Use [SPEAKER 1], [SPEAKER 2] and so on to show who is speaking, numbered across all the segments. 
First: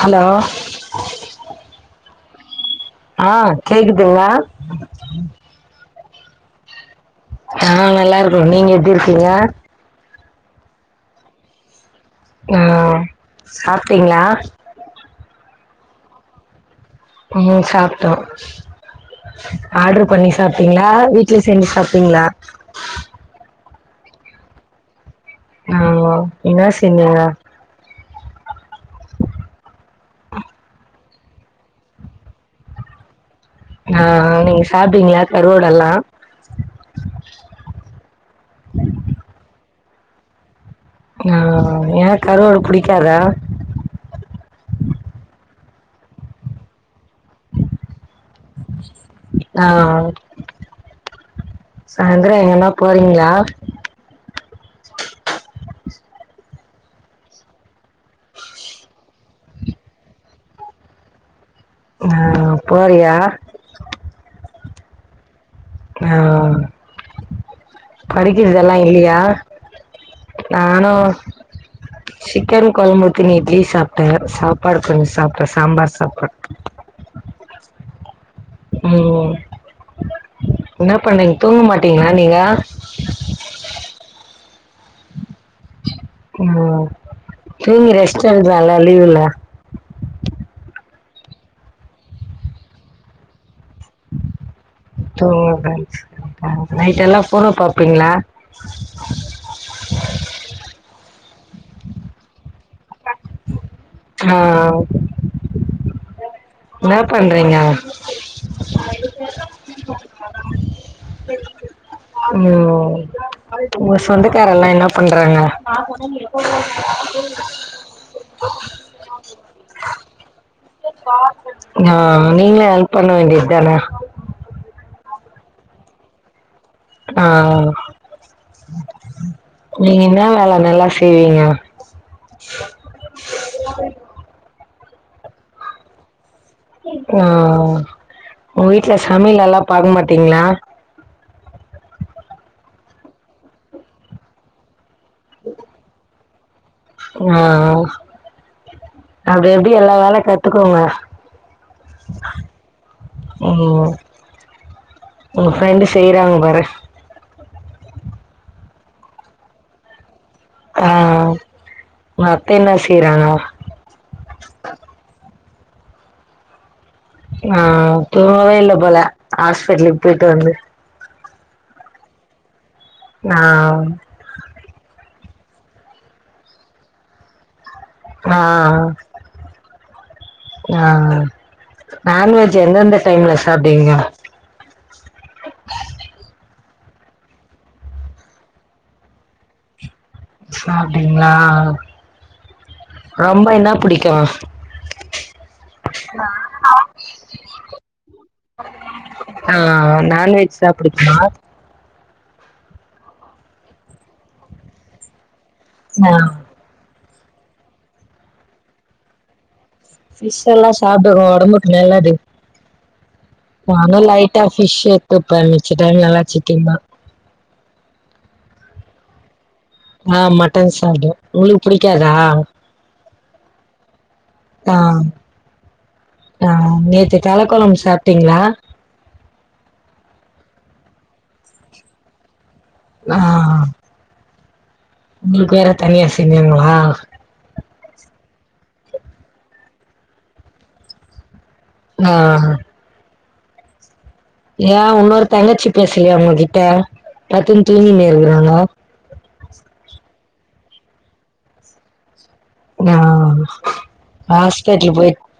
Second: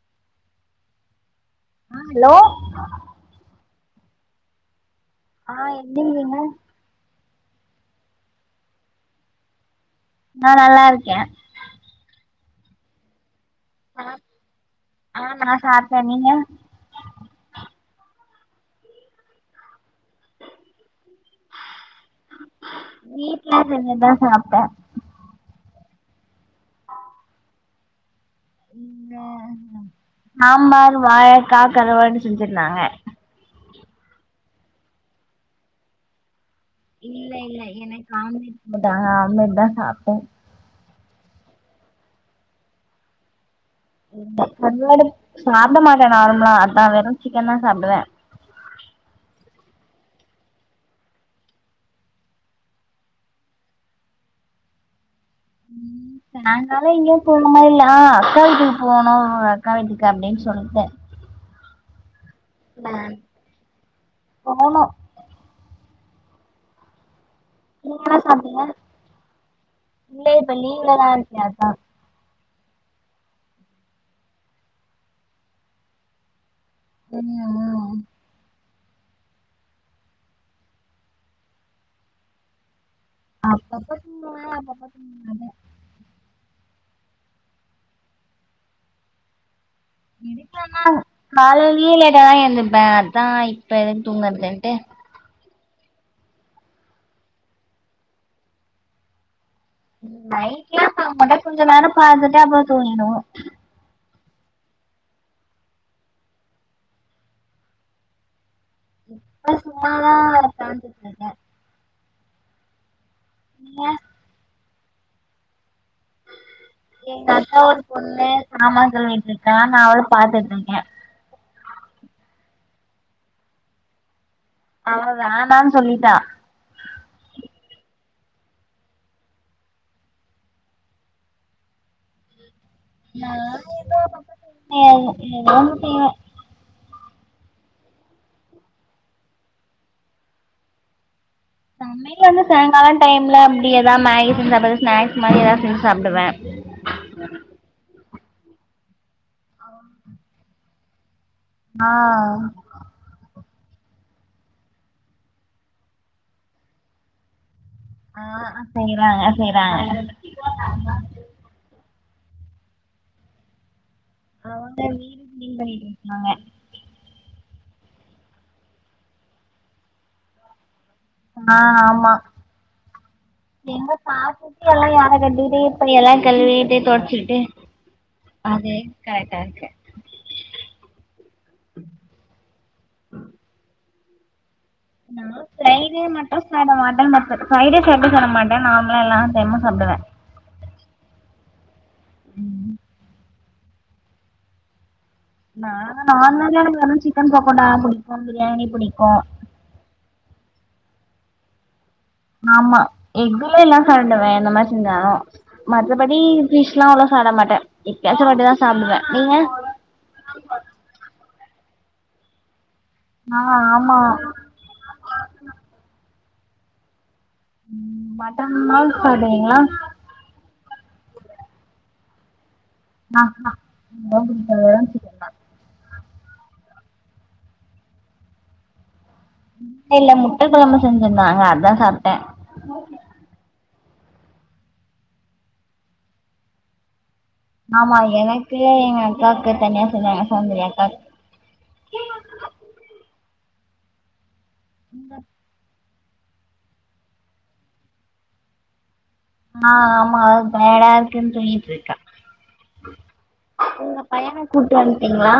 [SPEAKER 1] hello
[SPEAKER 2] ஆ hello
[SPEAKER 1] ஆ கேக்குதுங்ளா
[SPEAKER 2] ஆ எந்திரிக்கிலங்க
[SPEAKER 1] ஆ நல்லா இருக்கோ நீங்க எப்டி இருக்கீங்க
[SPEAKER 2] நா நல்லாருக்கே
[SPEAKER 1] ஆ
[SPEAKER 2] ஆ
[SPEAKER 1] சாப்டீங்ளா
[SPEAKER 2] ஆ நா சாப்டே நீங்க
[SPEAKER 1] ம் சாப்டோ ஆர்டர் பண்ணி சாப்டீங்ளா வீட்லயே செஞ்சி சாப்டீங்ளா
[SPEAKER 2] வீட்ல செஞ்சி தா சாப்டோ
[SPEAKER 1] ஆ ஓ என்னா செஞ்சீங்க
[SPEAKER 2] இங்க சாம்பாரு வாழக்கா கருவாடு செஞ்சிருதாங்க
[SPEAKER 1] ஆ நீங்க சாப்டீங்ளா கருவோடெல்லா
[SPEAKER 2] இல்ல இல்ல எனக்கு ஆம்லேட் போடாங்க ஆம்மேட் தா சாப்டே
[SPEAKER 1] ஆ ஏயா கருவோடு புடிக்காதா
[SPEAKER 2] இந்த கர்வாடு சாப்ட மாட்டே நார்மலா அதா வெறு சிக்கன் தா சாப்டுவே
[SPEAKER 1] ஆ சாயிந்திரோ எங்கனா போறீங்ளா
[SPEAKER 2] ம் சாயிங்காலோ எங்கயோ போனு மாரில்ல ஆ அக்கா வீட்டுக் போனு அக்கா வீட்டுக்கு அப்டின் சொல்டே
[SPEAKER 1] என்னா வேணு
[SPEAKER 2] நான் போனு
[SPEAKER 1] ஆ
[SPEAKER 2] நீங்க என்ன சாப்ட்டீங்க
[SPEAKER 1] படிக்கிறதெல்லா இல்லியா
[SPEAKER 2] இல்ல இப்ப
[SPEAKER 1] நானு
[SPEAKER 2] லீவ்ல தா இருக்கே அதா
[SPEAKER 1] சிக்கரு கொழம்பு ஊத்தினு இட்லி சாப்டே சாப்பாடு கொஞ்சோ சாப்டே சாம்பார் சாப்பாட்
[SPEAKER 2] சோனியா
[SPEAKER 1] ஓ என்னா பண்ணீங் தூங்க மாட்டீங்ளா நீங்க
[SPEAKER 2] அப்பப்போ தூங்குவே அப்பப்போ தூங்க மாட்டேன
[SPEAKER 1] ஓ தூங்கி ரெஸ்ட் எடுக்கலால்ல லீவுல
[SPEAKER 2] இருக்கலா தா காலையிலையு லேட்டாதா எந்திப்பே அதா இப்ப எதுக்கு தூங்கறதுன்ட்டு
[SPEAKER 1] ஒ ஓ நைட்டெல்லா ஃபோனோ பாப்பீங்ளா
[SPEAKER 2] நைட்லா பாக்க மாட்ட கொஞ்ச நேரோ பாத்துட்டு அப்றோ தூங்கிடுவோ
[SPEAKER 1] ஆ ஆ இன்னா பண்றீங்க
[SPEAKER 2] இப்ப சும்மாதா உக்காந்துட்ருக்கே
[SPEAKER 1] ஓ
[SPEAKER 2] நீங்க
[SPEAKER 1] உங்க சொந்தக்காரவ்ல்லா என்ன பண்றாங்க
[SPEAKER 2] எங்க அக்காவோட பொண்ணு சாமா கழுவிட்ருக்கா நா அவள பாத்துட்ருக்கே
[SPEAKER 1] ஆ நீங்களு ஹெல்ப் பண்ண வேண்டிய தான
[SPEAKER 2] அவ வேணான் சொல்லிட்டா
[SPEAKER 1] அ அ நீங்க இன்னா வேல நல்லா செய்வீங்க
[SPEAKER 2] நா எதோ எதோ ஒன்னு செய்வ
[SPEAKER 1] ஆ உங்க வீட்ல சமைல்லல்லா பாக்க மாட்டீங்ளா
[SPEAKER 2] சமையல் வந்து சாயங்கால டைம்ல அப்டி எதாவ் மேகி செஞ்சு சாப்டுவே ஸ்நாக்ஸ் மாரி எதாவ்து செஞ்சு சாப்டுவே
[SPEAKER 1] ஆ ஆ அப்டி அப்டி எல்லா வேல கத்துக்கோங்க
[SPEAKER 2] ஆ
[SPEAKER 1] உங்க ஃப்ரெண்டு செய்றாங்க பாரு
[SPEAKER 2] ஆ அ செய்றாங்க செய்றாங்க
[SPEAKER 1] ஆ உங்க அத்த என்ன செய்றாங்க
[SPEAKER 2] அவுங்க வீடு கிளீன் பண்ணிட்ருக்காங்க
[SPEAKER 1] ஆ தூங்கவே இல்ல போல ஹாஸ்பிட்டலுக்கு போயிட்டு வந்து
[SPEAKER 2] ஆ ஆமா
[SPEAKER 1] நான்
[SPEAKER 2] எங்க சாப்புட் எல்லா ஏர கட்டிட்டு இப்ப எல்லா கழுவிட்டு தொட்ச்சுட்டு அதே
[SPEAKER 1] நான்
[SPEAKER 2] கரக்டா இருக்க
[SPEAKER 1] ஆ ஆ நான்வெஜ் எந்தெந்த டைம்ல சாப்டுவீங்க
[SPEAKER 2] [inaudible] ஃப்ரைடே மட்டு சாப்டா மாட்ட மத்த ஃப்ரைடே சாட்டர்டே சாப்ட மாட்ட நார்மலா எல்லா டைம்மு சாப்டுவ
[SPEAKER 1] சாப்ட்வீங்ளா
[SPEAKER 2] ம்
[SPEAKER 1] ரொம்ப இன்னா புடிக்கும்
[SPEAKER 2] நாங்க நான் வெஜ்ஜுல நம்ளுக் வந்து சிக்கன் பக்கோட்டா புடிக்கும் பிரியாணி பிடிக்கும்
[SPEAKER 1] ஆ நான்வெஜ்தா புடிக்குமா
[SPEAKER 2] ஆமா எக்குல எல்லா சாப்டுவே எந்த மாரி செஞ்சாலும் மத்தபடி ஃபிஷ்லா அவ்ளவ் சாப்ட மாட்ட எப்யாச்சும் ஒரு வாட்டி தா சாப்டுவ நீங்க
[SPEAKER 1] ஃபிஷ் எல்லா சாப்டுங்க ஒடம்புக்கு நல்லது
[SPEAKER 2] ஆ ஆமா
[SPEAKER 1] நானே லைட் டா ஃபிஷ் எத்துப்ப மிச்ச டைம்லல்லா சிக்கன் தா
[SPEAKER 2] ம் மட்டன்லா சாப்டுவீங்ளா
[SPEAKER 1] ஆ மட்டன் சாப்டுவ உங்களுக்கு பிடிக்காதா
[SPEAKER 2] அ ஆ ரொம்ப புடிக்
[SPEAKER 1] ஆ ஆ நேத்து தலக்கொழம்பு சாப்ட்டீங்ளா
[SPEAKER 2] இல்லல்ல முட்ட கொழம்பு செஞ்சிருந்தாங்க அதா சாப்ட்ட
[SPEAKER 1] ஆ உங்களுக்கு வேற தனியா செஞ்சாங்ளா
[SPEAKER 2] ஆமா எனக்கு எங்க அக்காக்கு தனியா செஞ்சாங்க சோம்பேறி அக்காக்
[SPEAKER 1] ஆ ஏன் உன்னொரு தங்கச்சி பேசலையா உங்ககிட்ட பத்துன் தூங்கீனு இருக்குறாங்க
[SPEAKER 2] ஆ ஆமா அவ டாயடா இருக்குன் தூங்கிட்ருக்கா
[SPEAKER 1] ஆ
[SPEAKER 2] உங்க பையன கூட்டு
[SPEAKER 1] ஹாஸ்பிட்டல் போய்
[SPEAKER 2] வந்ட்டீங்ளா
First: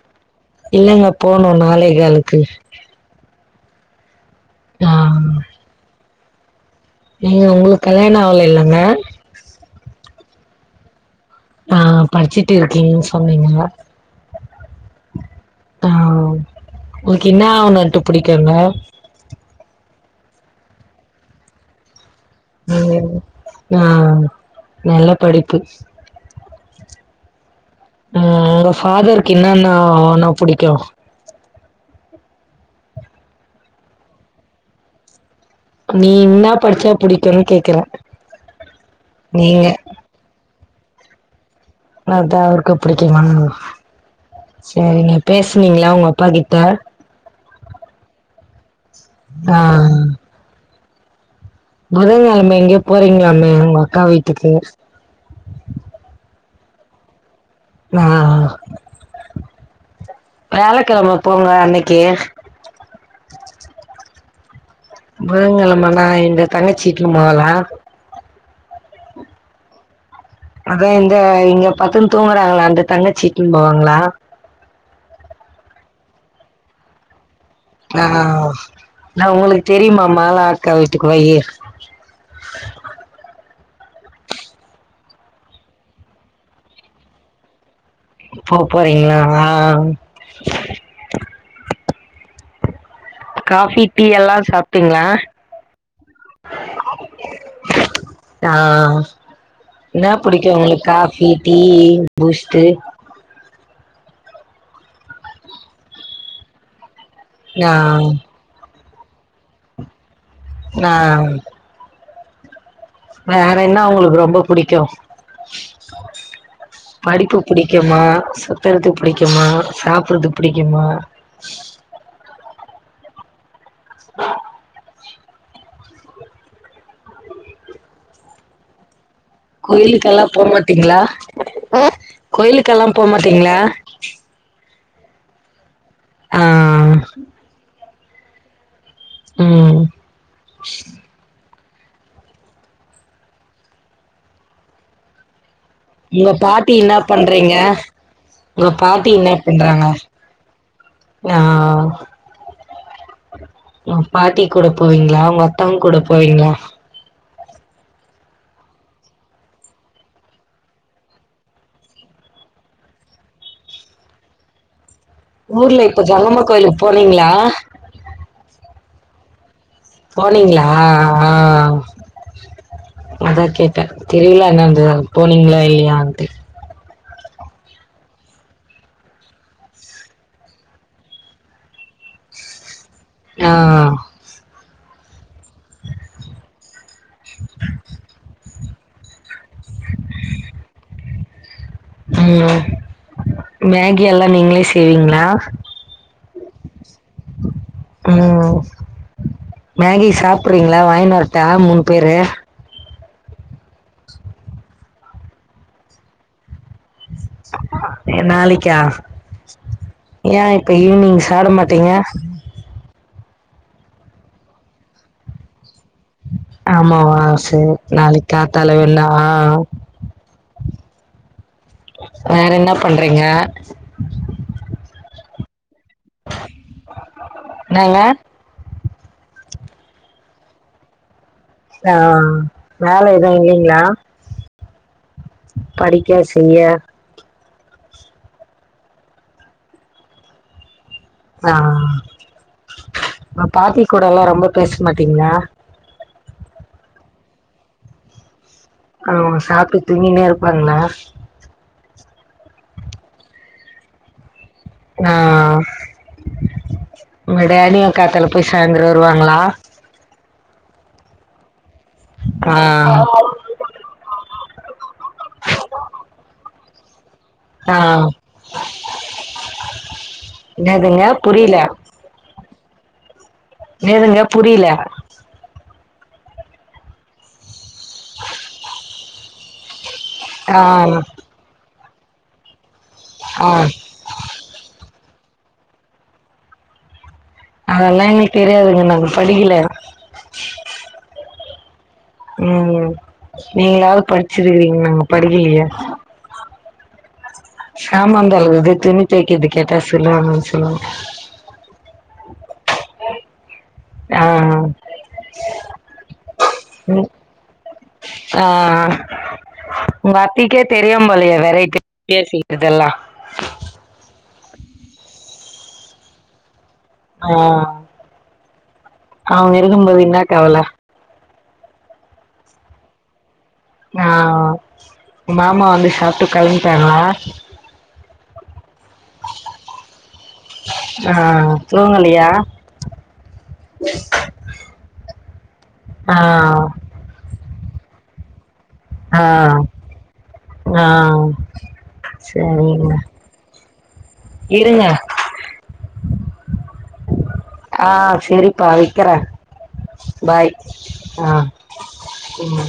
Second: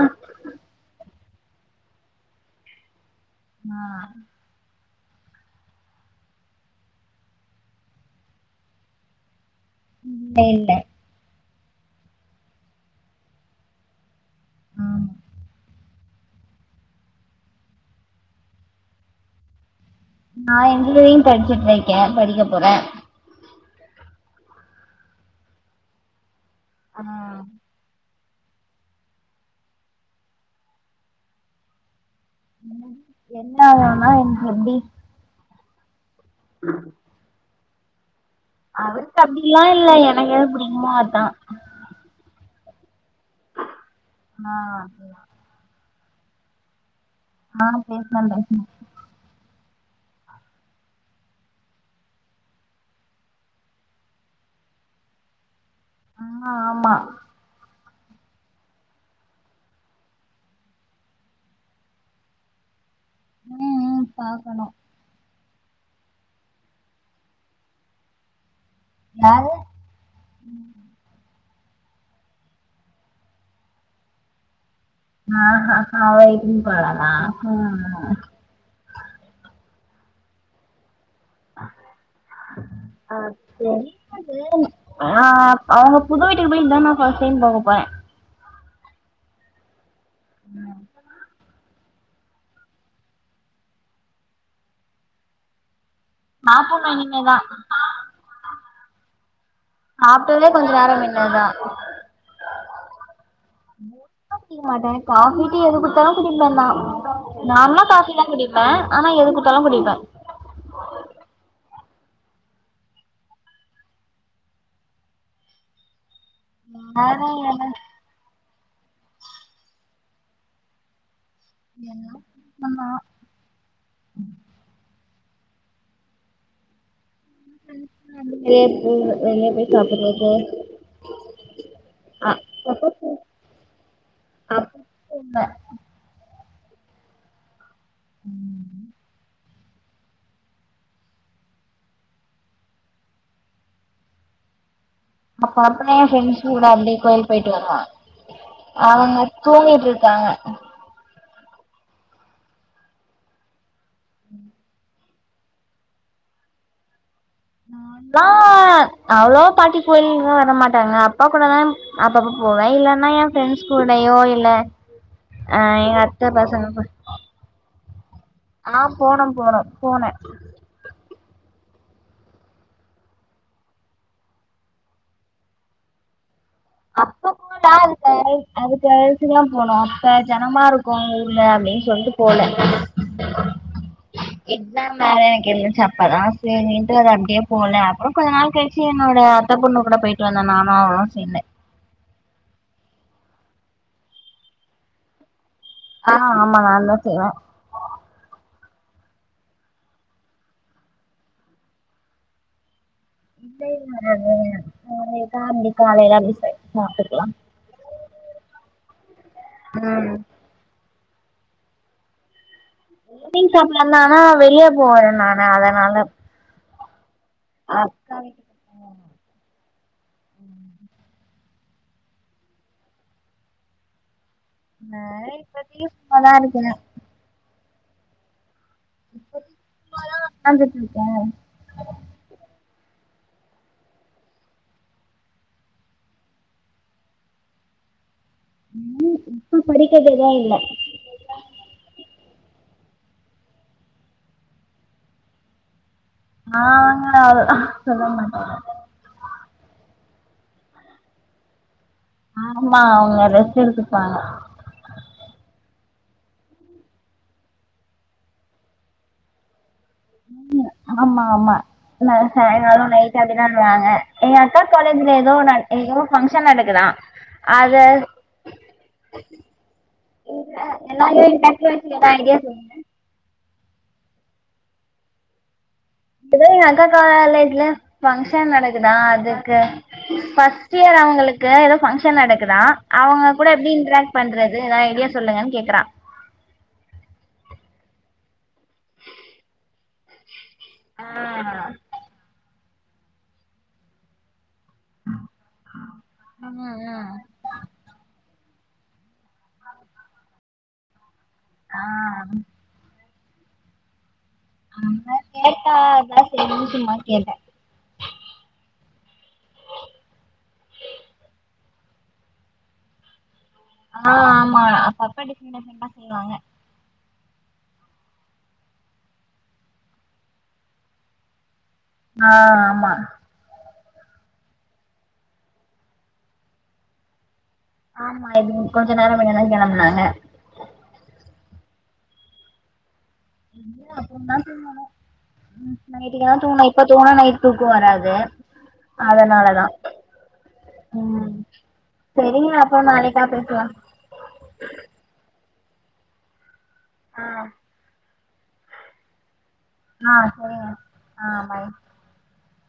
[SPEAKER 1] இல்லங்க போனு நாலே காலுக்கு
[SPEAKER 2] ஆ
[SPEAKER 1] [unintelligible] நீங்க உங்ளுக்கு கல்யாணோ ஆவல இல்லங்க
[SPEAKER 2] இல்ல இல்ல
[SPEAKER 1] ஆ படிச்சுட் இருக்கீங்ன்னு சொன்னீங்க
[SPEAKER 2] அ
[SPEAKER 1] தா உங்ளுக்கு என்னா அவனுன்ட்டு புடிக்குங்க
[SPEAKER 2] நா இன்ஜினியரிங் படிச்சுட்ருக்கே படிக்கப்
[SPEAKER 1] ம் ஆ நல்லா படிப்பு
[SPEAKER 2] ஆ
[SPEAKER 1] அ உங்க ஃபாதர்க்கு என்னான்னா ஆனா புடிக்கு
[SPEAKER 2] என்னா ஆனா என எப்டி
[SPEAKER 1] நீ என்னா படிச்சா புடிக்குன்னு கேக்கறே
[SPEAKER 2] அவருக்கு அப்டில்லா இல்ல எனக்கு எது புடிக்குமோ அதா
[SPEAKER 1] அதா அவருக்கு புடிக்கும்மன்
[SPEAKER 2] ஆ
[SPEAKER 1] சேரிங்க பேசுனீங்களா உங்க அப்பா கிட் ட
[SPEAKER 2] ஆ பேசுன பேசுன
[SPEAKER 1] ஆ புதங்கெழம்ம எங்யோ போறீங்களாமே உங்க அக்கா வீட்டுக்கு
[SPEAKER 2] ஆ ஆமா
[SPEAKER 1] ஆ வியாழக்கெழம போங்க அன்னைக்கி
[SPEAKER 2] ம் ம் பக்கணு
[SPEAKER 1] புதங்கெழம்மன்னா எங்க தங்கச்சீட்டுல மாலா
[SPEAKER 2] யாரு
[SPEAKER 1] அதா இந்த இங்க பத்துன்னு தூங்கறாங்கள அந்த தங்கச்சீ இட்டுன்னு போவாங்களா
[SPEAKER 2] ஆ ஹ ஹ அவ இட்ன்னு போராலா
[SPEAKER 1] ஆ நா உங்ளுக்கு தெரியுமா மாலா அக்கா வீட்டுக்கு வயி
[SPEAKER 2] ஆ [unintelligible] [inaudible] ஆ அவுங்க புது வீட்டுக்கு போயி இதா நா ஃபர்ஸ்ட் டைம் பாக்கபோற
[SPEAKER 1] போப்போறீங்களா
[SPEAKER 2] ஆ
[SPEAKER 1] காபி டீ எல்லா சாப்ட்டிங்ளா
[SPEAKER 2] சாப்புன்னு இனிமேதா
[SPEAKER 1] ஆ என்னா
[SPEAKER 2] சாப்ட்டதே
[SPEAKER 1] புடிக்கு
[SPEAKER 2] கொஞ்ச
[SPEAKER 1] உங்ளுக்கு
[SPEAKER 2] நேரோ
[SPEAKER 1] காபி
[SPEAKER 2] முன்னதா
[SPEAKER 1] டீயி பூஸ்ட்டு
[SPEAKER 2] [unintelligible] மாட்டே காஃபி டீ எது குடுத்தாலு குடிப்பந்தா
[SPEAKER 1] ஆ
[SPEAKER 2] நார்மலா காபி தா குடிப் ப்ப அனா எது குட்த்தாலு குடிப்ப
[SPEAKER 1] நா வேற என்ன உங்களுக்கு ரொம்ப புடிக்கு
[SPEAKER 2] வேற
[SPEAKER 1] படிப்பு
[SPEAKER 2] என்ன
[SPEAKER 1] புடிக்குமா சுத்துறது புடிக்குமா சாப்பட்றது புடிக்குமா
[SPEAKER 2] எல்லா புடிக்குந்தா [unintelligible]
[SPEAKER 1] கோயிலுக்கல்லா
[SPEAKER 2] சாப்புட்றது
[SPEAKER 1] போமாட்டிங்களா [unintelligible]
[SPEAKER 2] அ
[SPEAKER 1] கோயிலுக்கல்லா போமாட்டீங்களா
[SPEAKER 2] ஹலோ
[SPEAKER 1] ஆ
[SPEAKER 2] ம்
[SPEAKER 1] ம்
[SPEAKER 2] அப்ப அப்ப எ
[SPEAKER 1] உங்க
[SPEAKER 2] ஃப்ரெண்ட்ஸ் கூட
[SPEAKER 1] பாட்டி என்ன
[SPEAKER 2] அப்டியே கோயில் போயிட்டு
[SPEAKER 1] பண்றீங்க
[SPEAKER 2] வருவோ
[SPEAKER 1] உங்க பாட்டி
[SPEAKER 2] அவங்க
[SPEAKER 1] என்ன
[SPEAKER 2] தூங்கிட்டு
[SPEAKER 1] பண்றாங்கோ
[SPEAKER 2] இருக்காங்க
[SPEAKER 1] ஆ உங் பாட்டி கூட போவீங்களா உ டா கூட போவீங்களா
[SPEAKER 2] ஆ அவ்ளவா பாட்டி கோயில்கெல்லா வர மாட்டாங்க அப்பா கூட தா அப்ப அப்ப போவ இல்லன்னா எ ஃப்ரெண்ட்ஸ் கூடயோ இல்ல ஆ எங்க அத்த பசங்க கு
[SPEAKER 1] ங்களா
[SPEAKER 2] ஆ போனம் போனம்
[SPEAKER 1] போனீங்களா ஆ ஆ அதா கேட்ட தெர்ல [unintelligible] போனீங்களா இல்லையான்ட்டு
[SPEAKER 2] அப்ப [unintelligible] அது கழ்சுதா போனோ அப்ப ஜனமா இருக்கு ஊர்ல அப்டின் சொல்ட்டு போல
[SPEAKER 1] ஆ
[SPEAKER 2] எக்ஸாம் வேற எனக்கு இருந்துச்சி அப்பதா சரின்டு அது அப்டே போல அப்புறம் கொஞ்ச நாள் கழிச்சி என்னோட அத்த பொண்ணு கூட போயிட்டு வந்தோ நானு அவளு சேந்து
[SPEAKER 1] ம் மேகி எல்லா நீங்களே செய்வீங்களா
[SPEAKER 2] ஆ ஆமா நான்ந்த செய்வ
[SPEAKER 1] ம் மேகி சாப்பறீங்களா வாங்கின்வரட்டா மூணு பேரு
[SPEAKER 2] இல்லை [unintelligible] காலையில அப்டி சாப்பிட்டுக்கலா
[SPEAKER 1] எ நாளைக்கா
[SPEAKER 2] ம்
[SPEAKER 1] ஏ இப்ப ஈவினிங் சாட மாட்டீங்க
[SPEAKER 2] ஈவ்னிங் சாப்லனால வெளிய போவற நானு அதனால
[SPEAKER 1] ஆமாவா சரி
[SPEAKER 2] அக்கா
[SPEAKER 1] நாளைக்கா
[SPEAKER 2] வீட்டுக்கு
[SPEAKER 1] தலவில்லா ஹ வேற என்ன பண்றீங்க
[SPEAKER 2] நா இப்பத்திகி சும்மதா இருக்கற
[SPEAKER 1] என்னங்க
[SPEAKER 2] இப்பதிக்கு சும்மா தா வக்காந்துடு இருக்க
[SPEAKER 1] ஆ வேல எதுவு இல்லைங்களா படிக்க செய்ய
[SPEAKER 2] ம் இப்ப படிக்கததா இல்ல
[SPEAKER 1] ஆ பாட்டி கூட லா ரொம்ப பேசமாட்டீங்களா
[SPEAKER 2] ஆ அங்கா அல்ல சொல்ல மாட்ட
[SPEAKER 1] ஆ சாப்ட்டு தூங்கினே இருப்பாங்களா
[SPEAKER 2] ஆமா அவங்க ரெஸ்ட் எடுத்துப்பாங்க
[SPEAKER 1] ஆ உங்கடாடியு காத்தால போய் சாய்ந்தரோ வருவாங்களா
[SPEAKER 2] ம் ஆமா ஆமா ந
[SPEAKER 1] ஆ
[SPEAKER 2] சாய்ங்காலோ நைட் டுதா வராங்க எங்க அக்கா காலேஜ்ல எதோ எதோ பங்க்ஷன் நடக்குதா
[SPEAKER 1] ஆ
[SPEAKER 2] அத [inaudible]
[SPEAKER 1] என்னதுங்க புரியல
[SPEAKER 2] [unintelligible] சொல்
[SPEAKER 1] ஏதுங்க புரியில
[SPEAKER 2] இதோ எங்க அக்கா காலேஜ்ல பங்க்ஷன் நடக்குதா அதுக்கு
[SPEAKER 1] ஆ
[SPEAKER 2] ஃபர்ஸ்ட் இயர் அவுங்களுக்கு ஏதோ ஃபங்க்ஷன் நடக்குதா அவுங்க
[SPEAKER 1] ஆ
[SPEAKER 2] கூட எப்டி இன்ட்ராக்ட் பண்றது ஏதா ஐடியா சொல்லுங்கன் கேக்கறா
[SPEAKER 1] அதெல்லா எங்களுக்கு தெரியாதுங்க நாங்க படிக்கல
[SPEAKER 2] ஆ
[SPEAKER 1] ம் நீங்களாவது படிச்சிருக்கீங்க நாங்க படிக்கிலியே
[SPEAKER 2] ம் ம்
[SPEAKER 1] சாமான் தோழக்கறது துணி தொக்கற்து கேட்டா சொல்லுவானு சொல்வாங்க
[SPEAKER 2] ஆ
[SPEAKER 1] ஆ
[SPEAKER 2] ஆம்தா கேட்டா அதா செரின் சும்மா
[SPEAKER 1] ம்
[SPEAKER 2] கேட்ட
[SPEAKER 1] ஆ உங்க அத்திக்கே தெரியும் போலையே வேரைட்டி வேரைடியா செய்றதெல்லா
[SPEAKER 2] ஆ ஆமா அப்பப்ப டிப்ரென்ட் டிப்ரென்டா செய்வாங்க
[SPEAKER 1] ஆ அவுங்க இருக்கும்போது இன்னாக்கவல
[SPEAKER 2] ஆ ஆமா
[SPEAKER 1] ஆ மாமா வந்து சாப்ட்டு கிளம்பிட்டாங்களா
[SPEAKER 2] ஆமா இது கொஞ்ச நேர மின்னதா கிளம்ப்னாங்க
[SPEAKER 1] ஆ தூங்கலியா
[SPEAKER 2] இல்ல அப்றதா தூங்கணு
[SPEAKER 1] ஆ
[SPEAKER 2] நைட்டுக்கு தா தூங்கணு இப்ப தூங்ணா நைட் தூக்க வராது
[SPEAKER 1] ஆ
[SPEAKER 2] அதனாலதா
[SPEAKER 1] ஆ
[SPEAKER 2] ம் செரிங்க அப்பற
[SPEAKER 1] சரிங்க
[SPEAKER 2] நாளைக்கா பேசலா
[SPEAKER 1] இருங்க
[SPEAKER 2] ஆ
[SPEAKER 1] ஆ செரிப்பா வெக்கிற
[SPEAKER 2] ஆ
[SPEAKER 1] பாய்
[SPEAKER 2] சரிங்க
[SPEAKER 1] ஆ ம்